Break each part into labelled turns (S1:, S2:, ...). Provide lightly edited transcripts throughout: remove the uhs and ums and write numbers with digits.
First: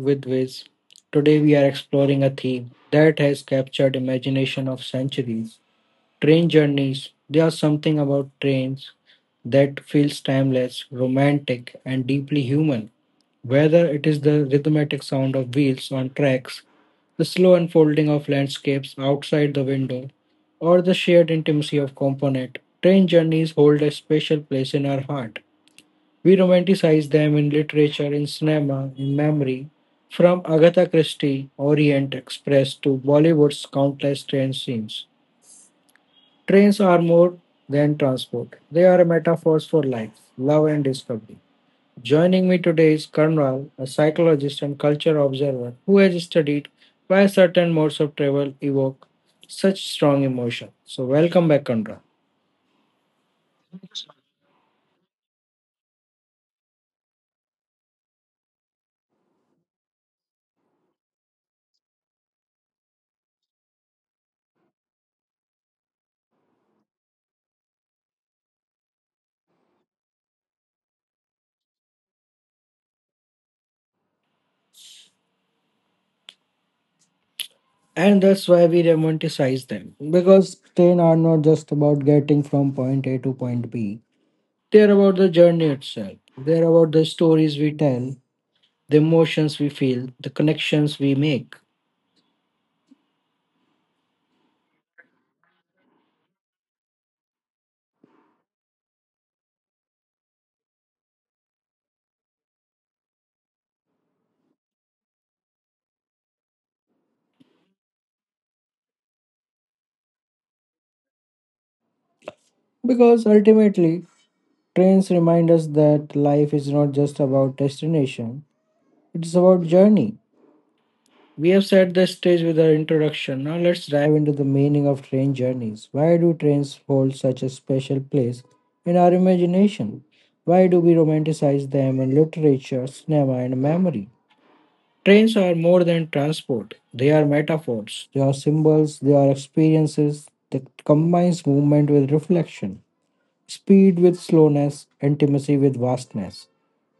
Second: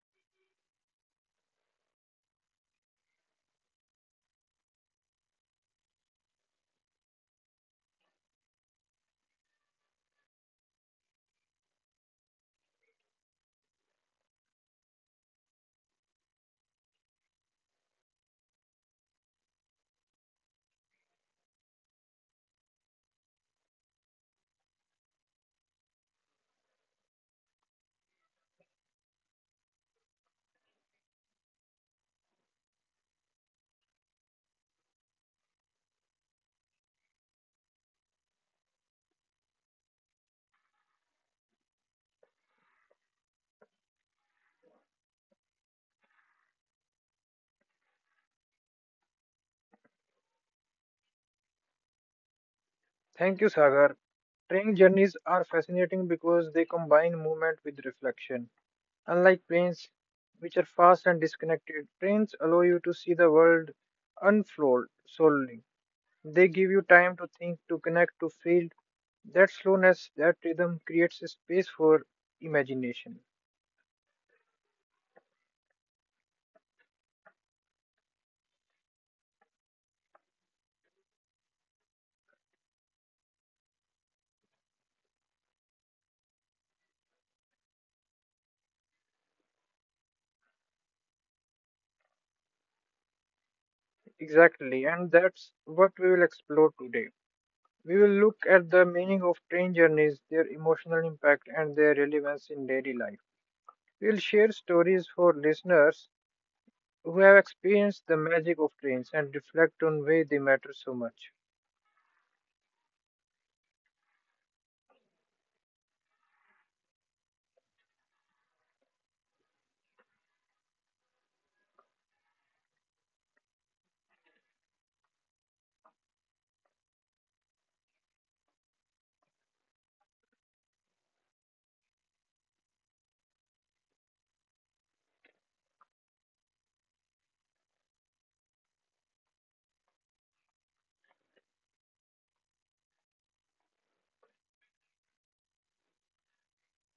S1: with Wiz. Today we are exploring a theme that has captured imagination of centuries. Train journeys. There is something about trains that feels timeless, romantic, and deeply human. Whether it is the rhythmic sound of wheels on tracks, the slow unfolding of landscapes outside the window, or the shared intimacy of component, train journeys hold a special place in our heart. We romanticize them in literature, in cinema, in memory. From Agatha Christie, Orient Express to Bollywood's countless train scenes. Trains are more than transport, they are metaphors for life, love, and discovery. Joining me today is Karnwal, a psychologist and culture observer who has studied why certain modes of travel evoke such strong emotion. So, welcome back, Karnwal.
S2: Thank you, Sagar. Train journeys are fascinating because they combine movement with reflection. Unlike planes, which are fast and disconnected, trains allow you to see the world unfold slowly. They give you time to think, to connect, to feel. That slowness, that rhythm creates a space for imagination.
S1: And that's why we romanticize them. Because train are not just about getting from point A to point B. They're about the journey itself. They're about the stories we tell, the emotions we feel, the connections we make.
S2: Exactly, and that's what we will explore today. We will look at the meaning of train journeys, their emotional impact, and their relevance in daily life. We'll share stories for listeners who have experienced the magic of trains and reflect on why they matter so much.
S1: Because ultimately, trains remind us that life is not just about destination, it's about journey. We have set the stage with our introduction. Now let's dive into the meaning of train journeys. Why do trains hold such a special place in our imagination? Why do we romanticize them in literature, cinema, and memory? Trains are more than transport. They are metaphors. They are symbols. They are experiences. That combines movement with reflection, speed with slowness, intimacy with vastness.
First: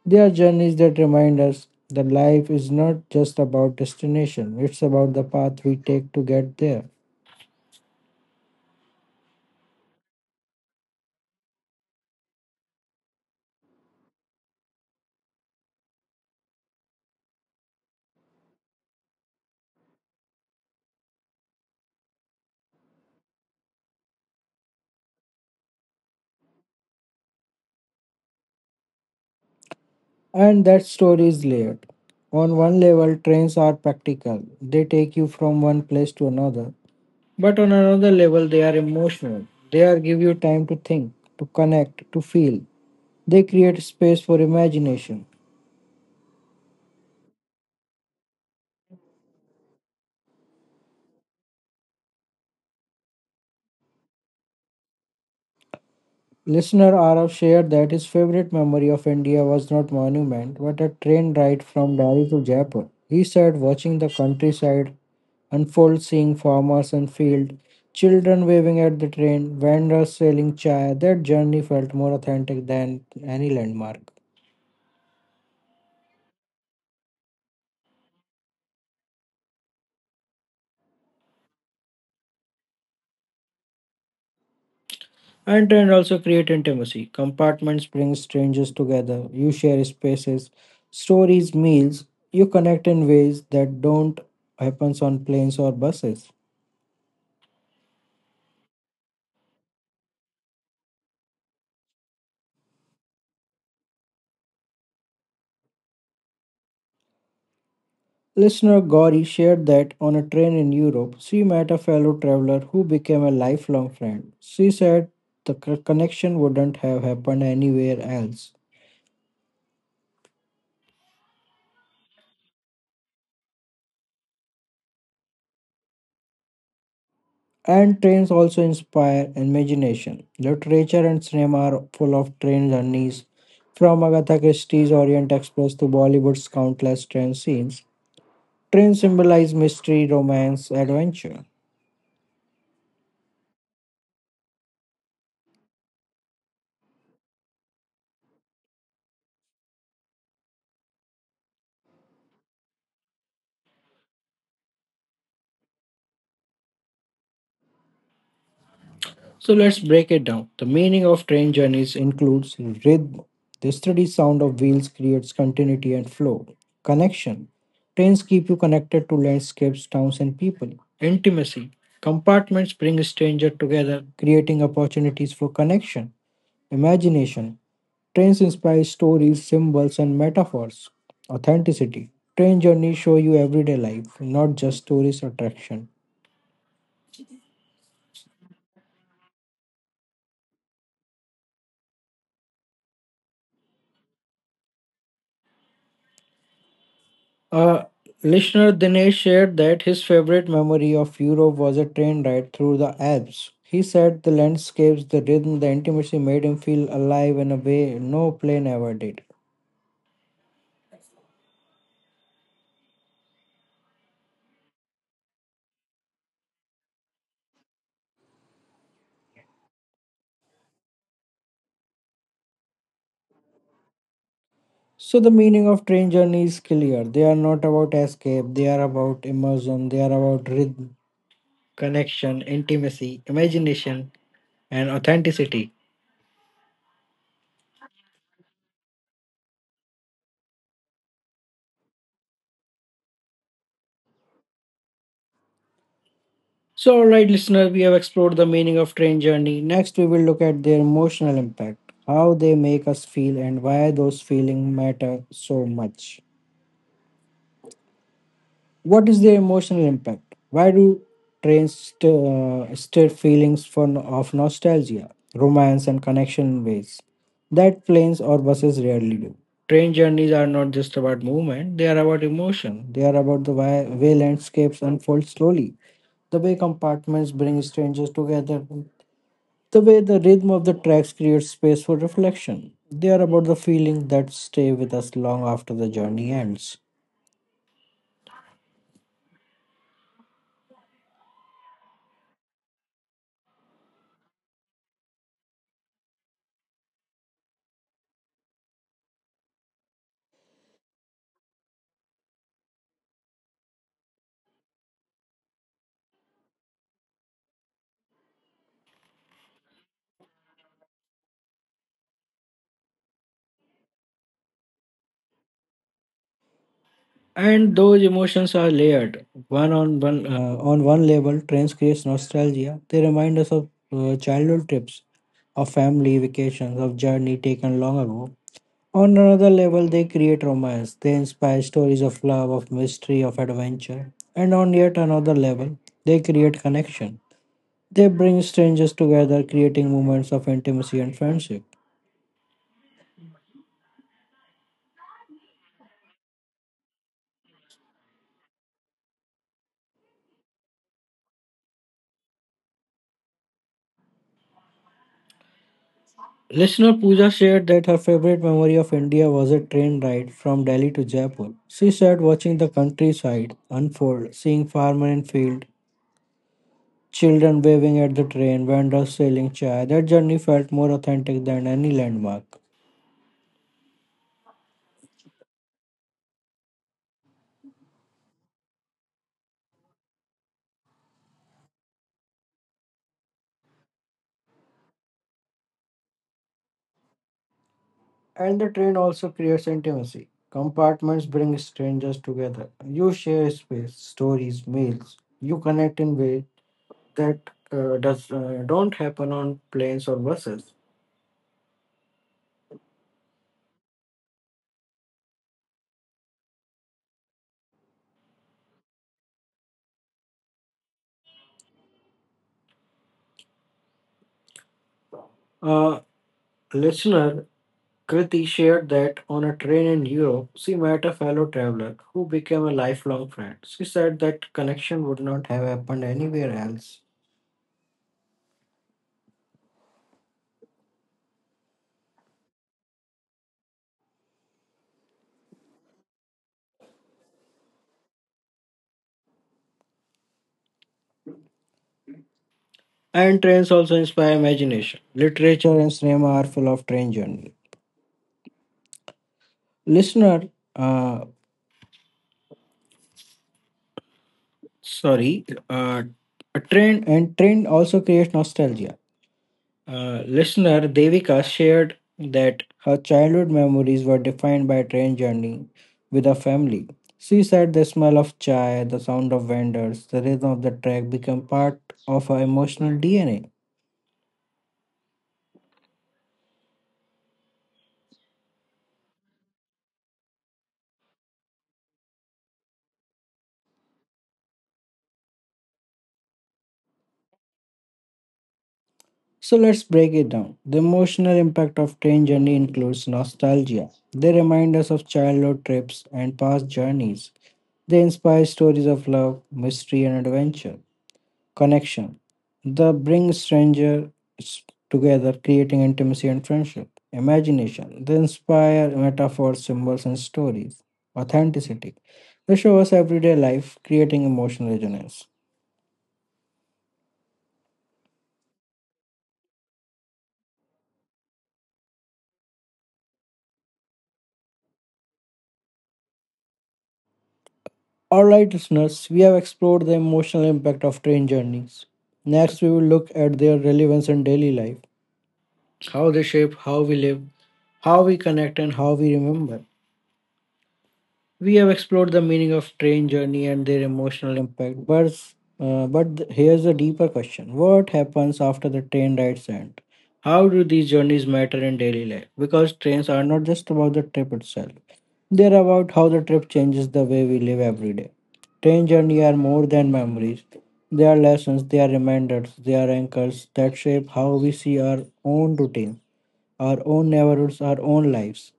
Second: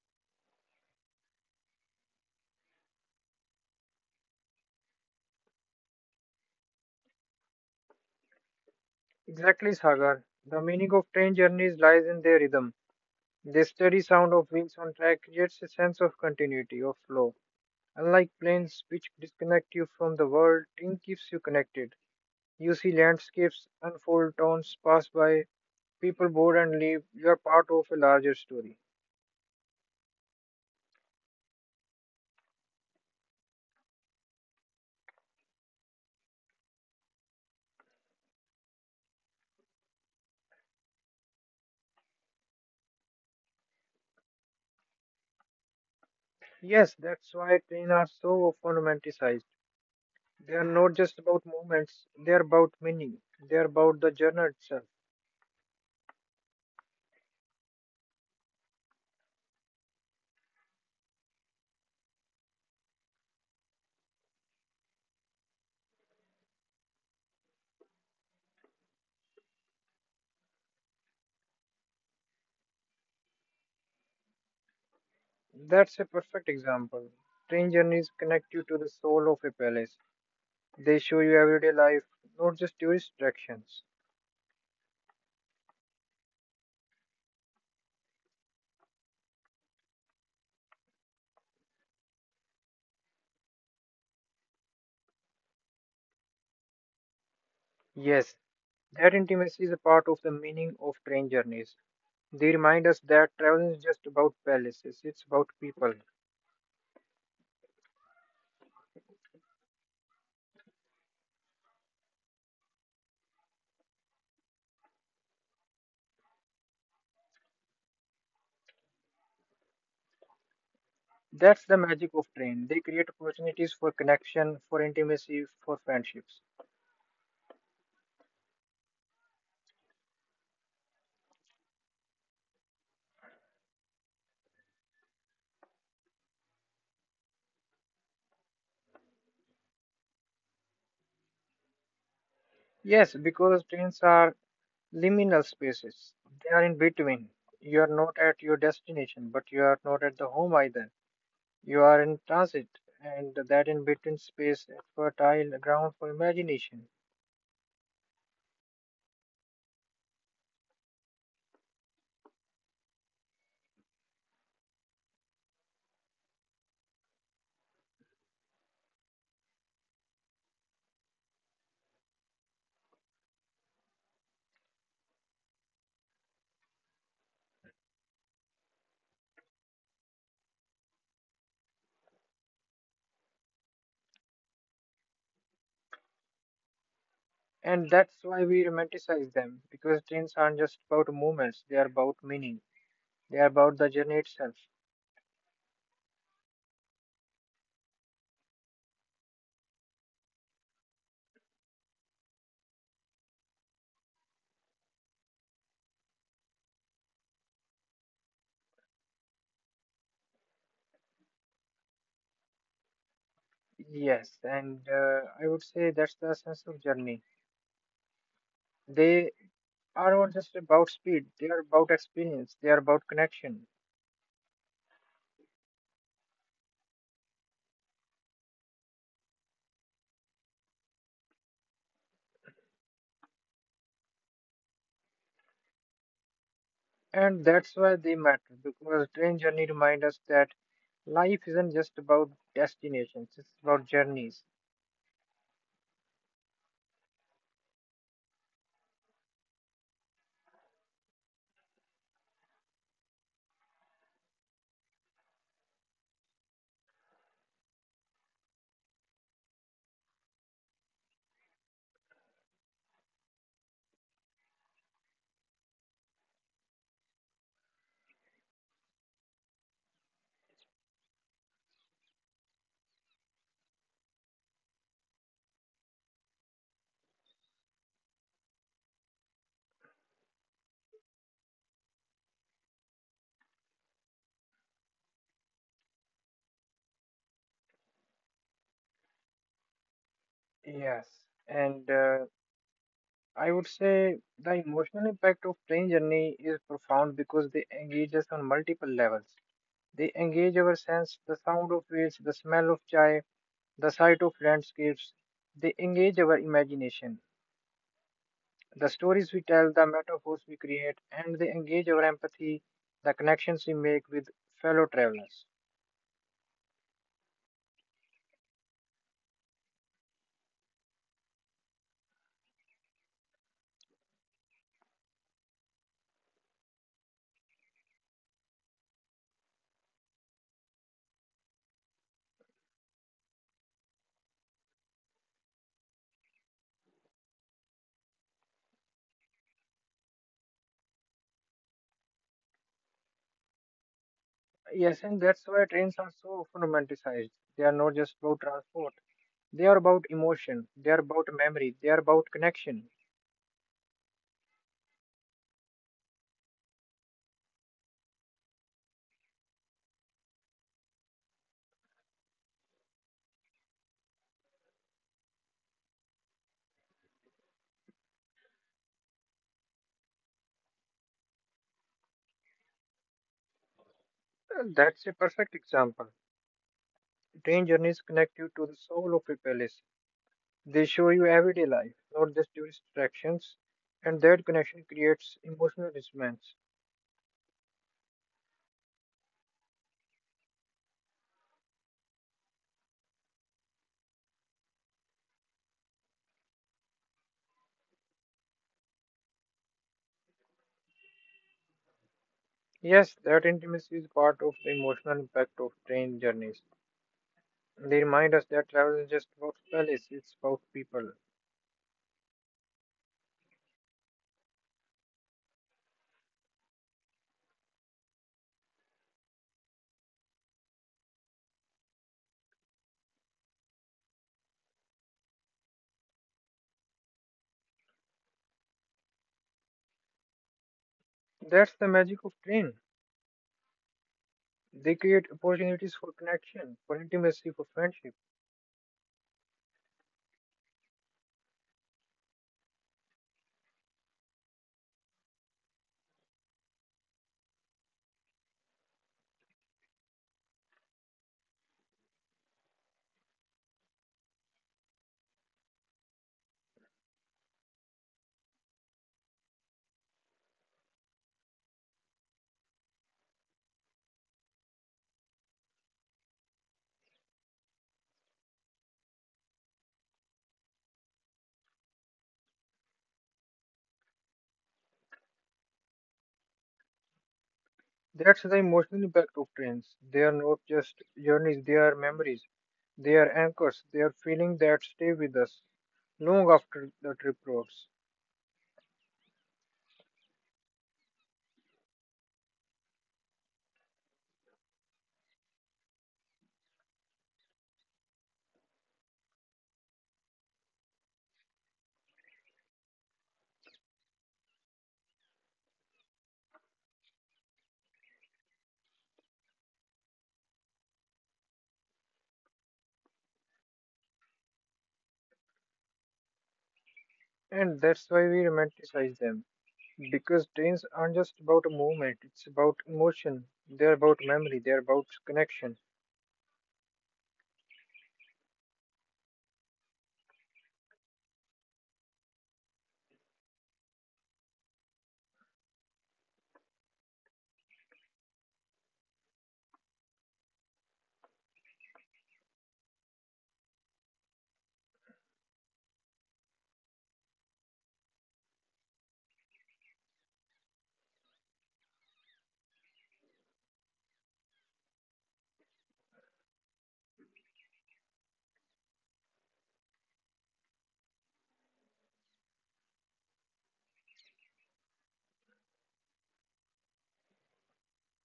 S1: They are journeys that remind us that life is not just about destination, it's about the path we take to get there.
S2: Exactly, Sagar. The meaning of train journeys lies in their rhythm. The steady sound of wheels on track creates a sense of continuity, of flow. Unlike planes, which disconnect you from the world, train keeps you connected. You see landscapes unfold, towns pass by, people board and leave. You are part of a larger story.
S1: And that story is layered. On one level, trains are practical, they take you from one place to another. But on another level, they are emotional. They are give you time to think, to connect, to feel. They create space for imagination.
S2: Yes, that's why trains are so often romanticized. They are not just about moments. They are about meaning, they are about the journey itself.
S1: Listener Arav shared that his favorite memory of India was not monument, but a train ride from Delhi to Jaipur. He said watching the countryside unfold, seeing farmers and field, children waving at the train, vendors selling chai. That journey felt more authentic than any landmark.
S2: That's a perfect example. Train journeys connect you to the soul of a palace. They show you everyday life, not just tourist attractions.
S1: And train also create intimacy. Compartments bring strangers together. You share spaces, stories, meals. You connect in ways that don't happens on planes or buses.
S2: Yes, that intimacy is a part of the meaning of train journeys. They remind us that travel is just about palaces, it's about people.
S1: Listener Gauri shared that on a train in Europe, she met a fellow traveler who became a lifelong friend. She said the connection wouldn't have happened anywhere else.
S2: That's the magic of train. They create opportunities for connection, for intimacy, for friendships.
S1: And trains also inspire imagination. Literature and cinema are full of train journeys. From Agatha Christie's Orient Express to Bollywood's countless train scenes, trains symbolize mystery, romance, adventure.
S2: Yes, because trains are liminal spaces. They are in between. You are not at your destination, but you are not at the home either. You are in transit, and that in between space is fertile ground for imagination.
S1: So let's break it down. The meaning of train journeys includes rhythm. The steady sound of wheels creates continuity and flow. Connection. Trains keep you connected to landscapes, towns, and people. Intimacy. Compartments bring strangers together, creating opportunities for connection. Imagination. Trains inspire stories, symbols, and metaphors. Authenticity. Train journeys show you everyday life, not just tourist attraction.
S2: And that's why we romanticize them, because trains aren't just about moments; they are about meaning, they are about the journey itself.
S1: Uh, Listener Dinesh shared that his favorite memory of Europe was a train ride through the Alps. He said the landscapes, the rhythm, the intimacy made him feel alive in a way no plane ever did.
S2: Yes, and I would say that's the essence of journey. They are not just about speed, they are about experience, they are about connection.
S1: So, the meaning of train journey is clear. They are not about escape, they are about immersion, they are about rhythm, connection, intimacy, imagination, and authenticity.
S2: And that's why they matter because train journey remind us that life isn't just about destinations, it's about journeys.
S1: So, all right, listeners, we have explored the meaning of train journey. Next, we will look at their emotional impact, how they make us feel, and why those feelings matter so much. What is their emotional impact? Why do trains stir feelings for, no, of nostalgia, romance, and connection in ways that planes or buses rarely do? Train journeys are not just about movement, they are about emotion. They are about the way landscapes unfold slowly, the way compartments bring strangers together. The way the rhythm of the tracks creates space for reflection. They are about the feelings that stay with us long after the journey ends.
S2: Yes. And I would say the emotional impact of train journey is profound because they engage us on multiple levels. They engage our sense, the sound of wheels, the smell of chai, the sight of landscapes. They engage our imagination, the stories we tell, the metaphors we create, and they engage our empathy, the connections we make with fellow travelers.
S1: And those emotions are layered. One on one, on one level, trains creates nostalgia. They remind us of childhood trips, of family vacations, of journey taken long ago. On another level, they create romance. They inspire stories of love, of mystery, of adventure. And on yet another level, they create connection. They bring strangers together, creating moments of intimacy and friendship.
S2: Yes, and that's why trains are so romanticized. They are not just about transport. They are about emotion. They are about memory. They are about connection.
S1: Listener Pooja shared that her favorite memory of India was a train ride from Delhi to Jaipur. She said watching the countryside unfold, seeing farmers in field, children waving at the train, vendors selling chai. That journey felt more authentic than any landmark.
S2: That's a perfect example. Train journeys connect you to the soul of a palace. They show you everyday life, not just tourist attractions. And that connection creates emotional resonance.
S1: And the train also creates intimacy. Compartments bring strangers together. You share space, stories, meals. You connect in ways that does don't happen on planes or buses.
S2: Yes, that intimacy is part of the emotional impact of train journeys. They remind us that travel is just about palace, it's about people.
S1: A listener Kriti shared that on a train in Europe, she met a fellow traveler who became a lifelong friend. She said that connection would not have happened anywhere else.
S2: That's the magic of train. They create opportunities for connection, for intimacy, for friendship.
S1: And trains also inspire imagination. Literature and cinema are full of train journey. Listener, uh, sorry, a train and train also creates nostalgia. Listener Devika shared that her childhood memories were defined by train journey with her family. She said the smell of chai, the sound of vendors, the rhythm of the track became part of her emotional DNA.
S2: That's the emotional impact of trains. They are not just journeys, they are memories. They are anchors. They are feelings that stay with us long after the trip rolls.
S1: So let's break it down. The emotional impact of train journey includes nostalgia. They remind us of childhood trips and past journeys. They inspire stories of love, mystery, and adventure. Connection. The bring strangers together, creating intimacy and friendship. Imagination. They inspire metaphors, symbols, and stories. Authenticity. They show us everyday life, creating emotional resonance.
S2: And that's why we romanticize them. Because trains aren't just about a movement, it's about emotion. They're about memory, they're about connection.
S1: Alright, listeners, we have explored the emotional impact of train journeys. Next, we will look at their relevance in daily life, how they shape how we live, how we connect, and how we remember. We have explored the meaning of train journey and their emotional impact, but here's a deeper question: What happens after the train rides end? How do these journeys matter in daily life? Because trains are not just about the trip itself; they're about how the trip changes the way we live every day. Train journey are more than memories; they are lessons, they are reminders, they are anchors that shape how we see our own routine, our own neighborhoods, our own lives.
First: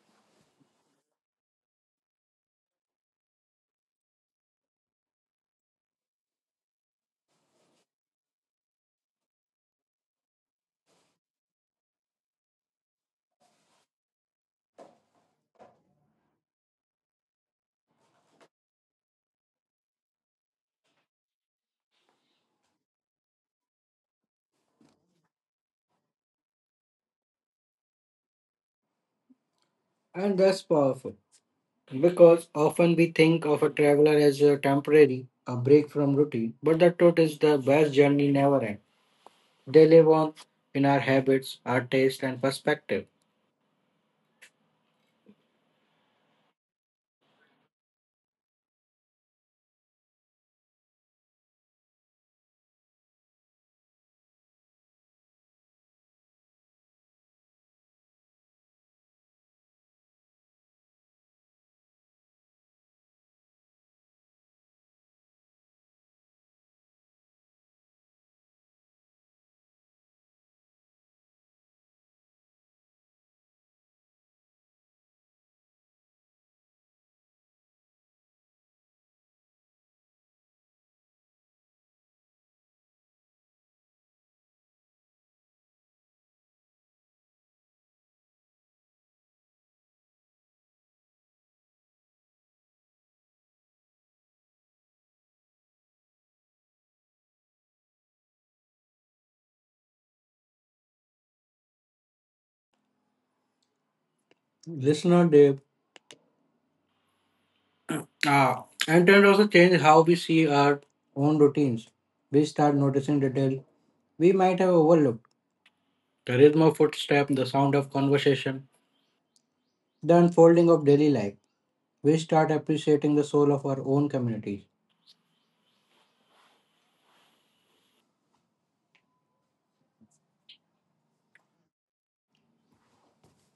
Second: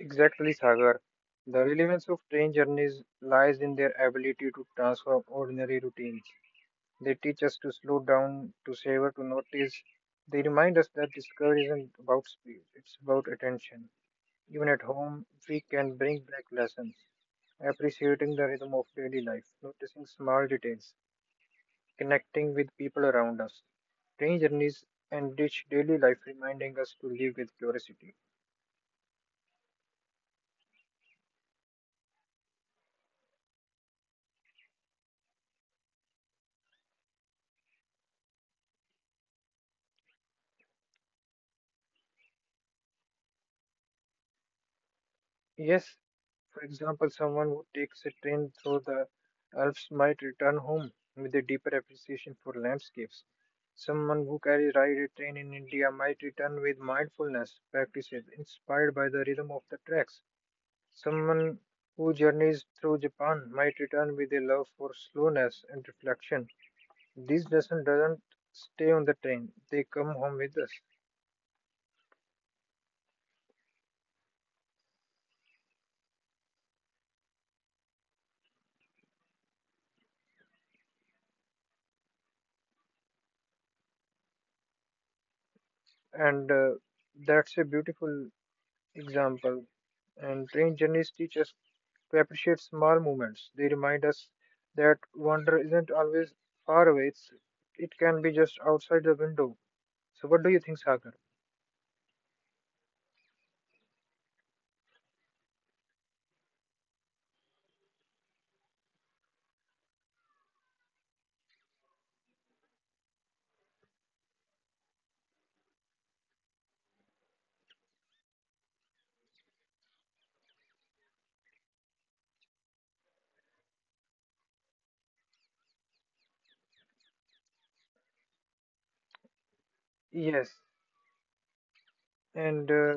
S2: Exactly, Sagar. The relevance of train journeys lies in their ability to transform ordinary routines. They teach us to slow down, to savor, to notice. They remind us that discovery isn't about speed, it's about attention. Even at home, we can bring back lessons, appreciating the rhythm of daily life, noticing small details, connecting with people around us. Train journeys enrich daily life, reminding us to live with curiosity.
S1: And that's powerful. Because often we think of a traveler as a temporary, a break from routine, but the truth is the best journey never ends. They live on in our habits, our taste, and perspective.
S2: Yes, for example, someone who takes a train through the Alps might return home with a deeper appreciation for landscapes. Someone who carries ride a train in India might return with mindfulness practices inspired by the rhythm of the tracks. Someone who journeys through Japan might return with a love for slowness and reflection. These lessons doesn't stay on the train; they come home with us, and that's a beautiful example. And train journeys teach us to appreciate small moments. They remind us that wonder isn't always far away, it can be just outside the window. So, what do you think, Sagar?
S1: Listener Dave. Ah, and trend also change how we see our own routines. We start noticing detail we might have overlooked. The rhythm of footstep, the sound of conversation, the unfolding of daily life. We start appreciating the soul of our own communities.
S2: Yes, and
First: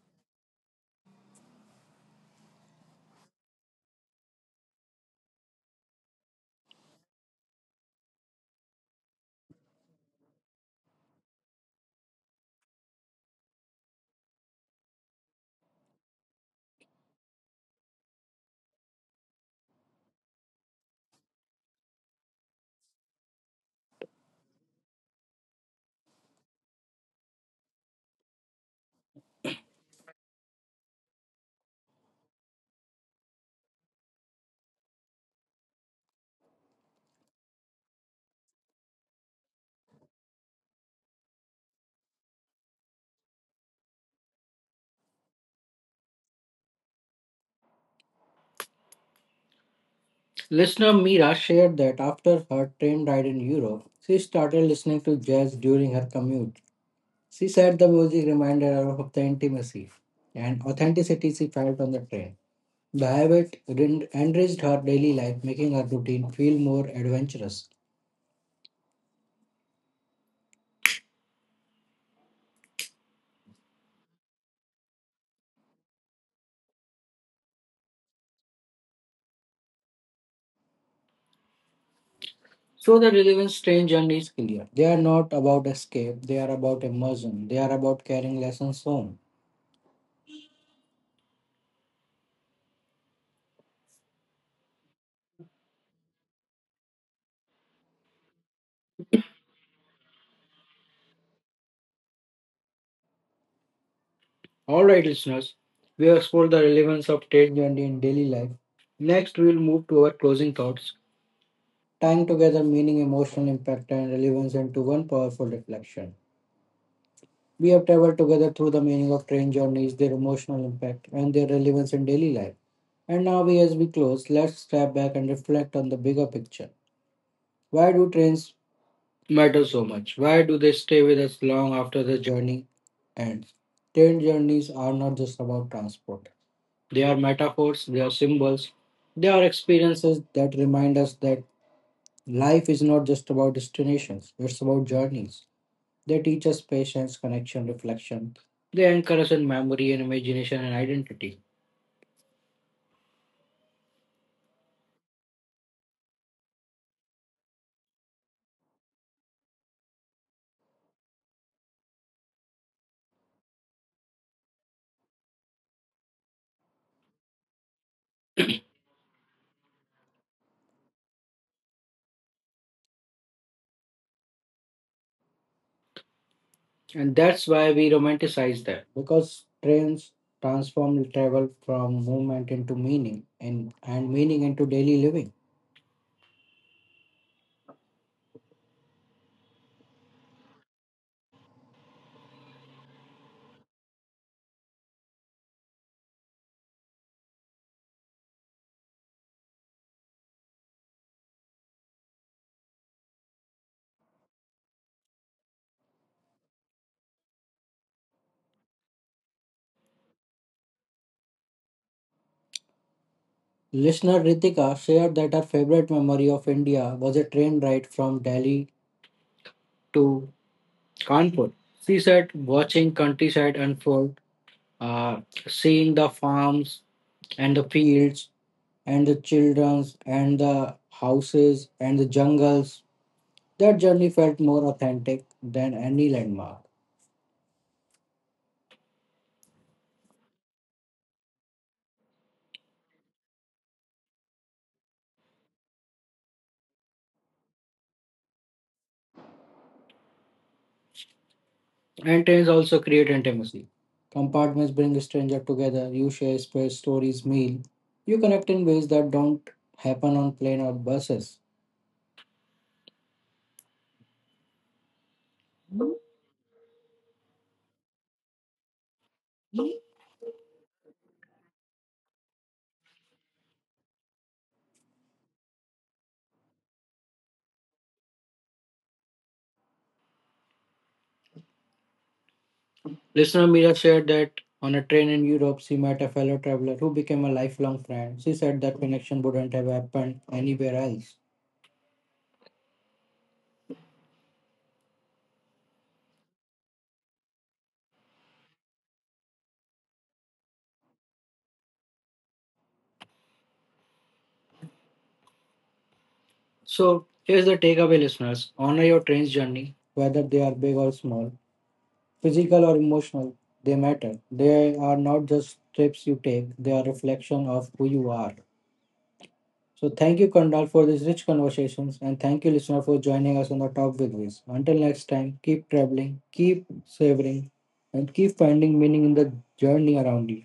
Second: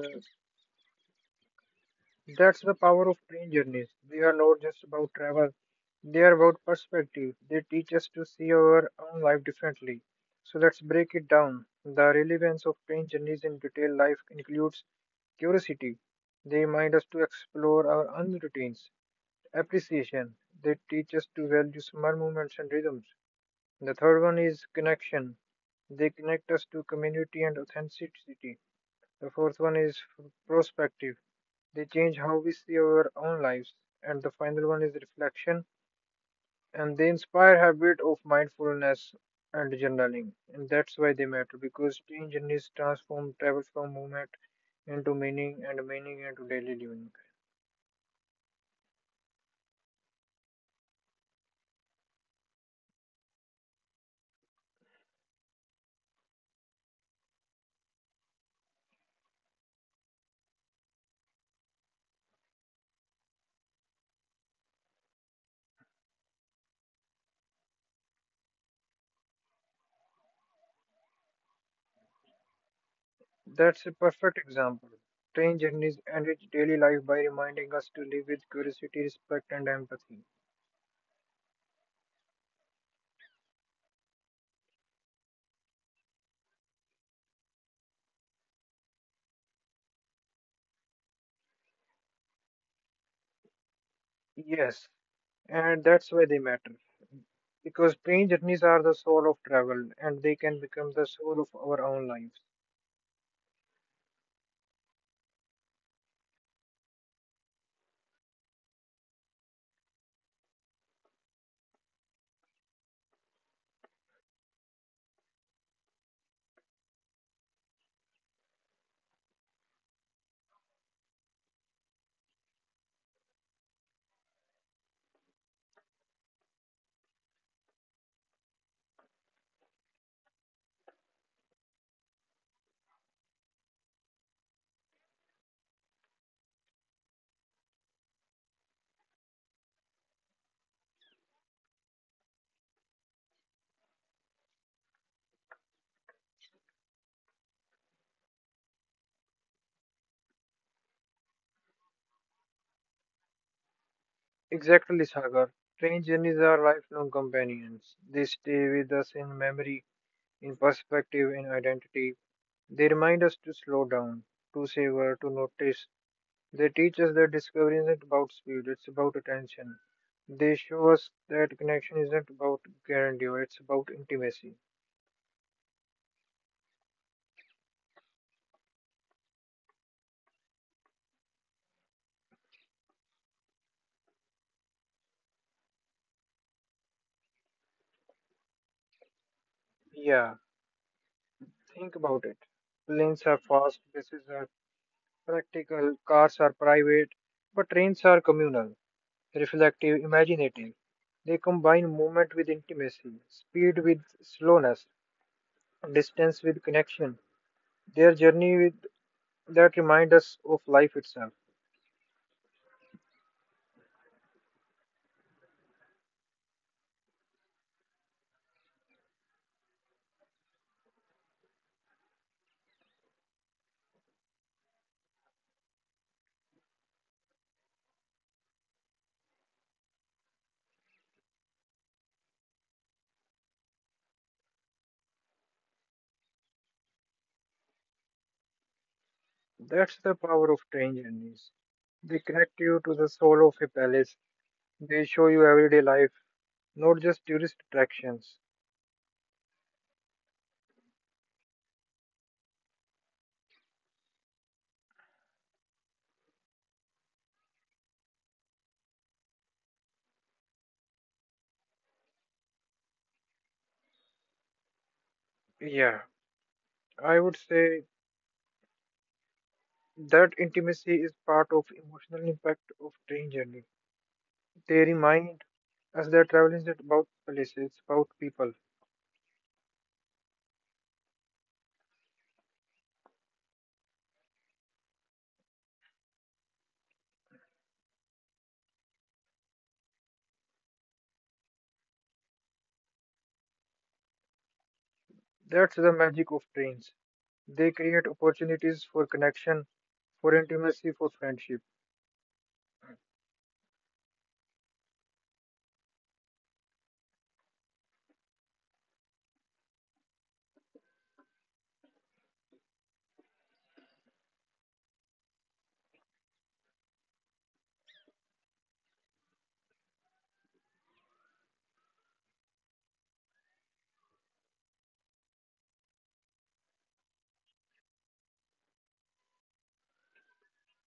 S2: that's the power of train journeys. They are not just about travel, they are about perspective. They teach us to see our own life differently. So let's break it down. The relevance of train journeys in retail life includes curiosity. They remind us to explore our own routines. Appreciation. They teach us to value small movements and rhythms. The third one is connection. They connect us to community and authenticity. The fourth one is perspective. They change how we see our own lives. And the final one is reflection. And they inspire habit of mindfulness and journaling. And that's why they matter because change needs transform travel from movement into meaning and meaning into daily living.
S1: Listener Mira shared that after her train ride in Europe, she started listening to jazz during her commute. She said the music reminded her of the intimacy and authenticity she felt on the train. The habit enriched her daily life, making her routine feel more adventurous.
S2: That's a perfect example. Train journeys enrich daily life by reminding us to live with curiosity, respect, and empathy.
S1: So the relevance train journey is clear. They are not about escape, they are about immersion, they are about carrying lessons home.
S2: Yes, and that's why they matter. Because train journeys are the soul of travel and they can become the soul of our own lives.
S1: Alright, listeners, we have explored the relevance of train journey in daily life. Next, we will move to our closing thoughts. Tying together meaning, emotional impact, and relevance into one powerful reflection. We have traveled together through the meaning of train journeys, their emotional impact, and their relevance in daily life. And now, as we close, let's step back and reflect on the bigger picture. Why do trains matter so much? Why do they stay with us long after the journey ends? Train journeys are not just about transport, they are metaphors, they are symbols, they are experiences that remind us that life is not just about destinations, it's about journeys. They teach us patience, connection, reflection. They anchor us in memory and imagination and identity.
S2: Exactly, Sagar. Train journeys are lifelong companions. They stay with us in memory, in perspective, in identity. They remind us to slow down, to savor, to notice. They teach us that discovery isn't about speed, it's about attention. They show us that connection isn't about grandeur, it's about intimacy.
S1: And that's why we romanticize them. Because trains transform travel from movement into meaning and meaning into daily living.
S2: Yeah, think about it. Planes are fast, buses are practical, cars are private, but trains are communal, reflective, imaginative. They combine movement with intimacy, speed with slowness, distance with connection. Their journey with, that remind us of life itself.
S1: Listener Ritika shared that her favorite memory of India was a train ride from Delhi to Kanpur. She said, watching countryside unfold, uh, seeing the farms, and the fields and the children's and the houses and the jungles. That journey felt more authentic than any landmark.
S2: That's the power of train journeys. They connect you to the soul of a palace. They show you everyday life, not just tourist attractions.
S1: And trains also create intimacy. Compartments bring a stranger together, you share space, stories, meal. You connect in ways that don't happen on plane or buses.
S2: Yeah, I would say that intimacy is part of emotional impact of train journey. They remind us that travel is not about places, about people.
S1: Listener Mira shared that on a train in Europe, she met a fellow traveler who became a lifelong friend. She said that connection wouldn't have happened anywhere else.
S2: That's the magic of trains. They create opportunities for connection, for intimacy, for friendship.
S1: So, here's the takeaway, listeners honor your train's journey, whether they are big or small, physical or emotional, they matter. They are not just trips you take, they are reflection of who you are. So, thank you, Kandal, for these rich conversations, and thank you, listener, for joining us on the Talk with Wiz. Until next time, keep traveling, keep savoring, and keep finding meaning in the journey around you.